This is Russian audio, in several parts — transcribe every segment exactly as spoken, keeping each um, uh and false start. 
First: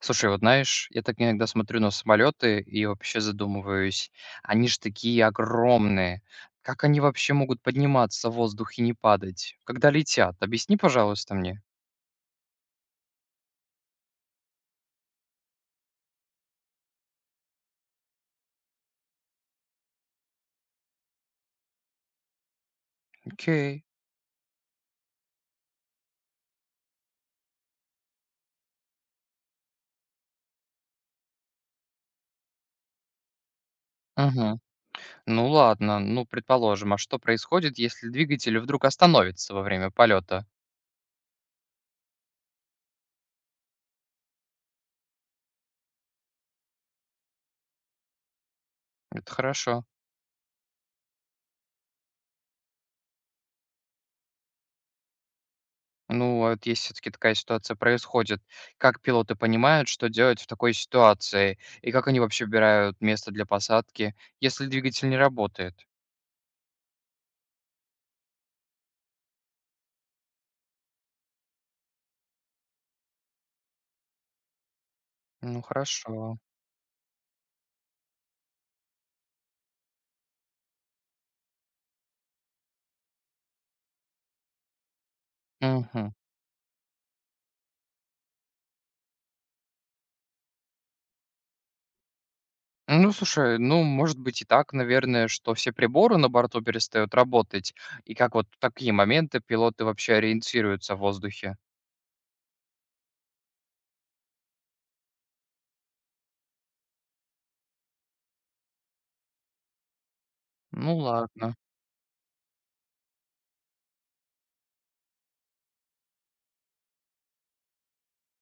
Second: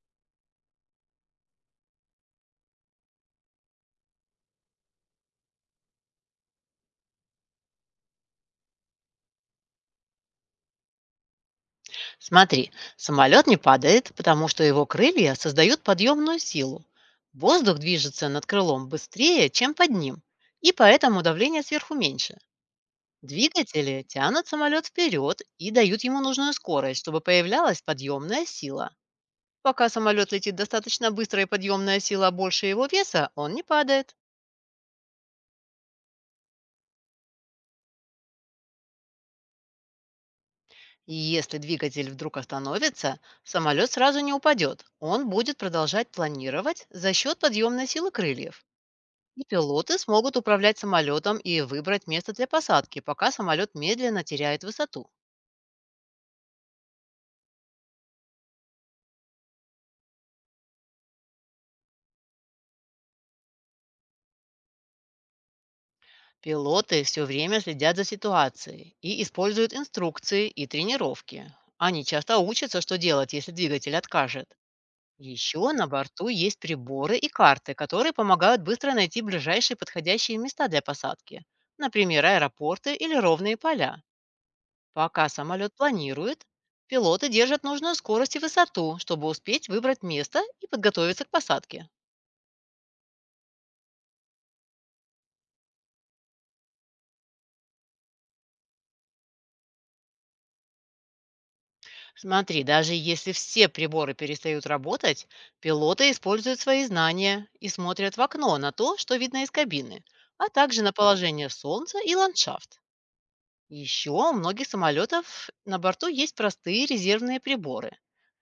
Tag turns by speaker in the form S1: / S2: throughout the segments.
S1: Слушай, вот знаешь, я так иногда смотрю на самолеты и вообще задумываюсь, они ж такие огромные. Как они вообще могут подниматься в воздух и не падать, когда летят? Объясни, пожалуйста, мне.
S2: Смотри, самолет не падает, потому что его крылья создают подъемную силу. Воздух движется над крылом быстрее, чем под ним, и поэтому давление сверху меньше.
S1: Окей.
S2: Двигатели тянут самолет вперед и дают ему нужную скорость, чтобы появлялась подъемная сила. Пока самолет летит достаточно быстро и подъемная сила больше его веса, он не падает.
S1: Мгм. Ну ладно, ну предположим, а что происходит, если двигатель вдруг остановится во время полета?
S2: И если двигатель вдруг остановится, самолет сразу не упадет. Он будет продолжать планировать за счет подъемной силы крыльев.
S1: Это
S2: И
S1: хорошо.
S2: пилоты смогут управлять самолетом и выбрать место для посадки, пока самолет медленно теряет высоту.
S1: Ну, а вот если все-таки такая ситуация происходит, как пилоты понимают, что делать в такой ситуации, и как они вообще выбирают место для посадки, если двигатель не работает?
S2: Пилоты все время следят за ситуацией и используют инструкции и тренировки. Они часто учатся, что делать, если двигатель откажет.
S1: Ну,
S2: Еще на борту
S1: хорошо.
S2: есть приборы и карты, которые помогают быстро найти ближайшие подходящие места для посадки, например, аэропорты или ровные поля. Пока самолет
S1: Мгм.
S2: планирует, пилоты держат нужную скорость и высоту, чтобы успеть выбрать место и подготовиться к посадке.
S1: Ну, слушай, ну, может быть и так, наверное, что все приборы на борту перестают работать, и как вот в такие моменты пилоты вообще ориентируются в воздухе.
S2: Смотри, даже если все приборы перестают работать, пилоты используют свои знания и смотрят в окно на то, что видно из кабины, а также на
S1: Ну,
S2: положение
S1: ладно.
S2: солнца и ландшафт. Еще у многих самолетов на борту есть простые резервные приборы,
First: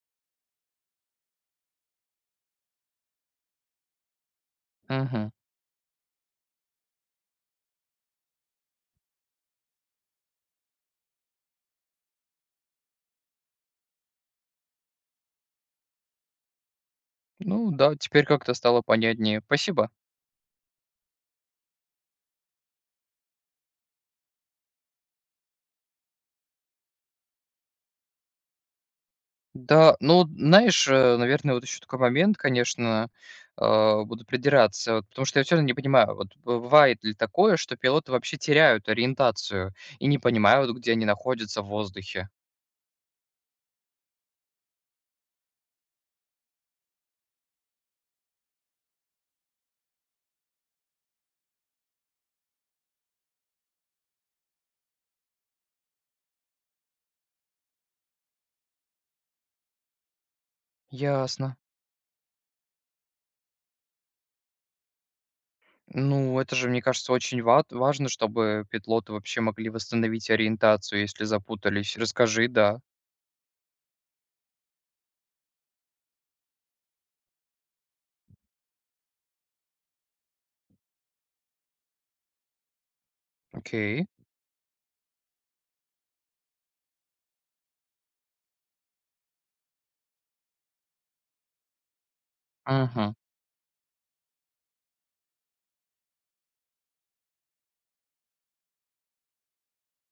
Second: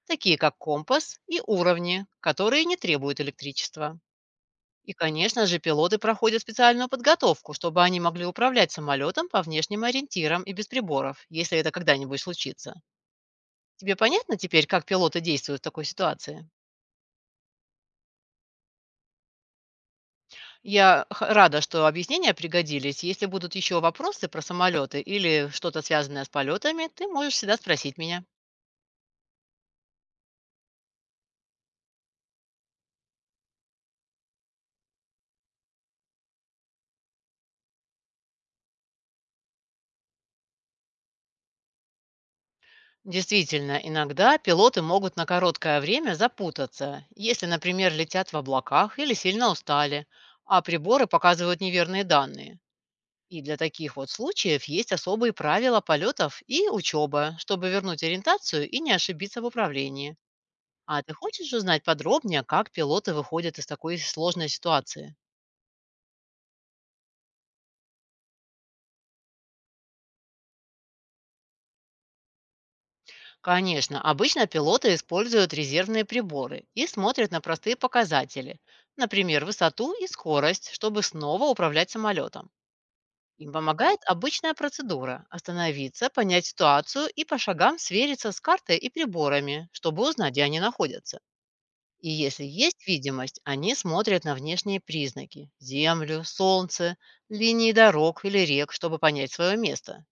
S2: такие как компас и уровни, которые не требуют электричества. И,
S1: Мгм.
S2: конечно же, пилоты проходят специальную подготовку, чтобы они могли управлять самолетом по внешним ориентирам и без приборов, если это когда-нибудь случится. Тебе понятно теперь, как пилоты действуют в такой ситуации?
S1: Ну, да, теперь как-то стало понятнее. Спасибо.
S2: Я х- рада, что объяснения пригодились. Если будут еще вопросы про самолеты или что-то связанное с полетами, ты можешь всегда спросить меня.
S1: Да, ну, знаешь, э, наверное, вот еще такой момент, конечно, э, буду придираться, вот потому что я все равно не понимаю, вот б- бывает ли такое, что пилоты вообще теряют ориентацию и не понимают, где они находятся в воздухе.
S2: Действительно, иногда пилоты могут на короткое время запутаться, если, например, летят в облаках или сильно устали, а приборы показывают неверные данные. И для таких вот случаев есть особые правила полетов и учеба, чтобы вернуть ориентацию и не ошибиться в управлении. А ты хочешь
S1: Ясно.
S2: узнать подробнее, как пилоты выходят из такой сложной ситуации?
S1: Ну, это же, мне кажется, очень ват важно, чтобы пилоты вообще могли восстановить ориентацию, если запутались. Расскажи, да.
S2: Конечно, обычно пилоты используют резервные приборы и смотрят на простые показатели, например, высоту и скорость, чтобы снова управлять самолетом. Им помогает
S1: Окей.
S2: обычная процедура– остановиться, понять ситуацию и по шагам свериться с картой и приборами, чтобы узнать, где они находятся. И если есть
S1: Мгм.
S2: видимость, они смотрят на внешние признаки– землю, солнце, линии дорог или рек, чтобы понять свое место.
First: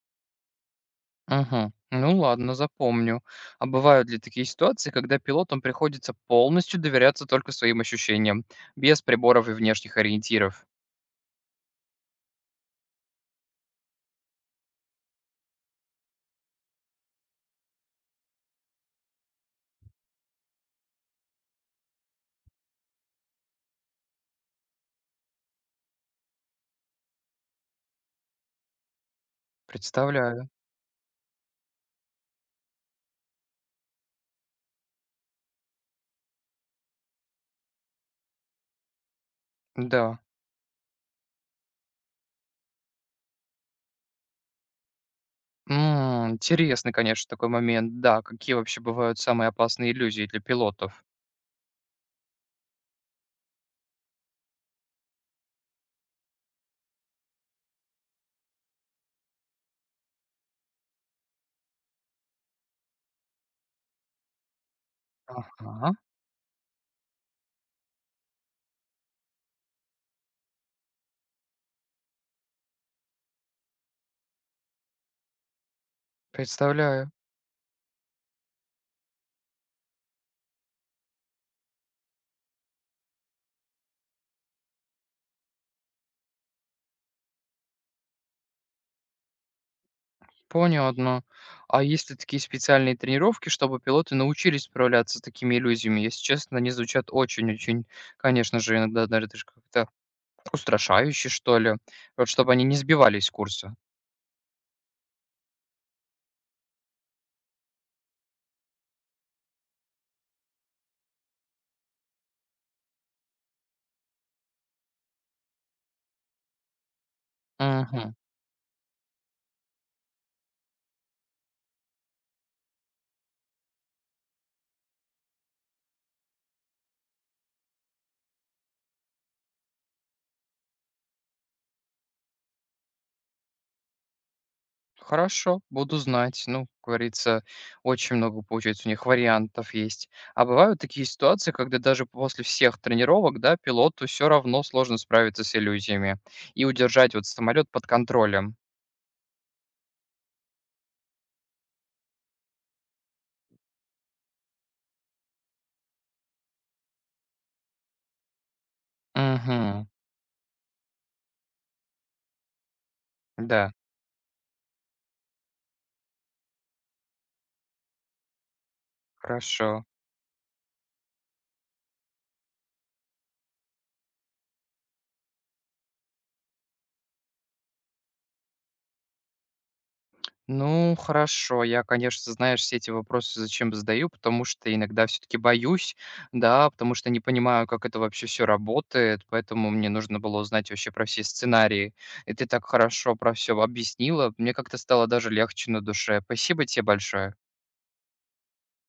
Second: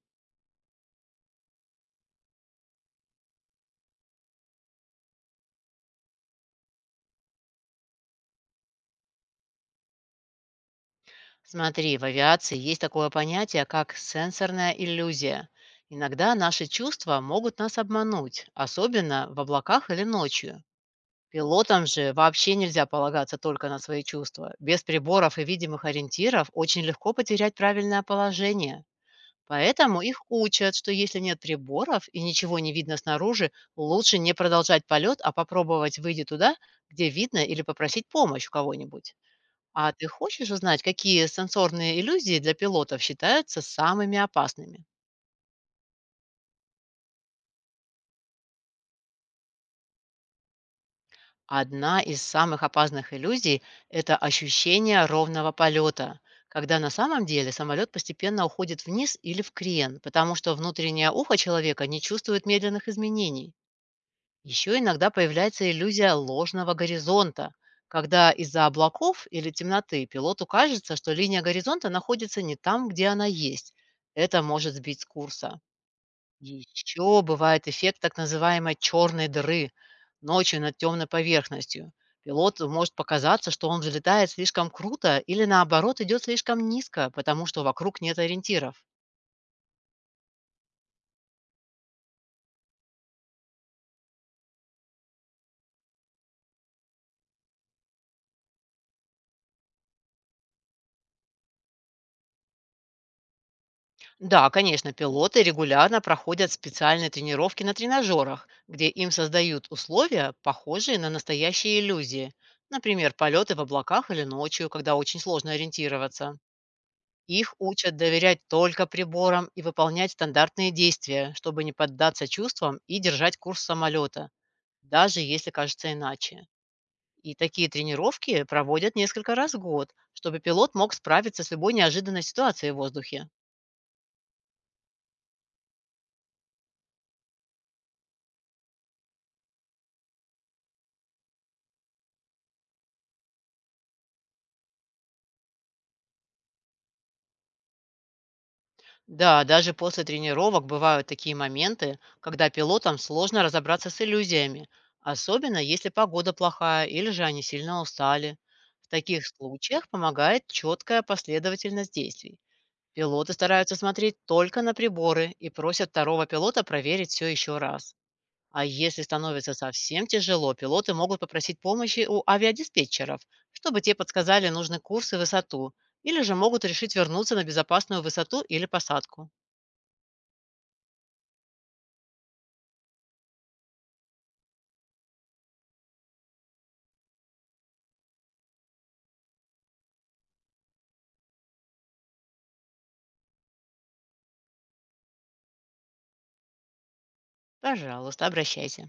S1: Мгм. Ну ладно, запомню. А бывают ли такие ситуации, когда пилотам приходится полностью доверяться только своим ощущениям, без приборов и внешних ориентиров?
S2: Смотри, в авиации есть такое понятие, как сенсорная иллюзия. Иногда наши чувства могут нас обмануть, особенно в облаках или ночью. Пилотам же вообще нельзя полагаться только на свои чувства. Без приборов и видимых ориентиров очень легко потерять правильное положение. Поэтому их
S1: Представляю.
S2: учат, что если нет приборов и ничего не видно снаружи, лучше не продолжать полет, а попробовать выйти туда, где видно, или попросить помощь у кого-нибудь. А ты
S1: Да.
S2: хочешь узнать, какие сенсорные иллюзии для пилотов считаются самыми опасными?
S1: М, интересный, конечно, такой момент. Да, какие вообще бывают самые опасные иллюзии для пилотов?
S2: Одна из самых опасных иллюзий– это ощущение ровного полета, когда на самом деле самолет постепенно уходит вниз или в крен, потому что внутреннее ухо человека не чувствует медленных изменений. Еще иногда появляется
S1: Ага,
S2: иллюзия ложного горизонта, когда из-за облаков или темноты пилоту кажется, что линия горизонта находится не там, где она есть. Это может сбить с курса.
S1: представляю.
S2: Еще бывает эффект так называемой черной дыры ночью над темной поверхностью. Пилоту может показаться, что он взлетает слишком круто или наоборот идет слишком низко, потому что вокруг нет ориентиров.
S1: Понятно. А есть ли такие специальные тренировки, чтобы пилоты научились справляться с такими иллюзиями? Если честно, они звучат очень-очень, конечно же, иногда даже даже как-то устрашающе, что ли. Вот чтобы они не сбивались с курса.
S2: Да, конечно, пилоты регулярно проходят специальные тренировки на тренажерах, где им создают условия, похожие на настоящие иллюзии. Например, полеты в облаках или ночью, когда очень сложно ориентироваться. Их учат
S1: Мгм.
S2: доверять только приборам и выполнять стандартные действия, чтобы не поддаться чувствам и держать курс самолета, даже если кажется иначе. И такие тренировки проводят несколько раз в год, чтобы пилот мог справиться с любой неожиданной ситуацией в воздухе.
S1: Хорошо, буду знать. Ну, как говорится, очень много, получается, у них вариантов есть. А бывают такие ситуации, когда даже после всех тренировок, да, пилоту все равно сложно справиться с иллюзиями и удержать вот самолет под контролем.
S2: Да, даже после тренировок бывают такие моменты, когда пилотам сложно разобраться с иллюзиями, особенно если погода плохая или же они сильно устали. В таких
S1: Угу,
S2: случаях помогает четкая последовательность действий. Пилоты
S1: да.
S2: стараются смотреть только на приборы и просят второго пилота проверить все еще раз. А если становится
S1: Хорошо.
S2: совсем тяжело, пилоты могут попросить помощи у авиадиспетчеров, чтобы те подсказали нужный курс и высоту, или же могут решить вернуться на безопасную высоту или посадку.
S1: Ну, хорошо. Я, конечно, знаешь, все эти вопросы зачем задаю, потому что иногда все-таки боюсь, да, потому что не понимаю, как это вообще все работает, поэтому мне нужно было узнать вообще про все сценарии. И ты так хорошо про все объяснила, мне как-то стало даже легче на душе. Спасибо тебе большое.
S2: Пожалуйста, обращайся.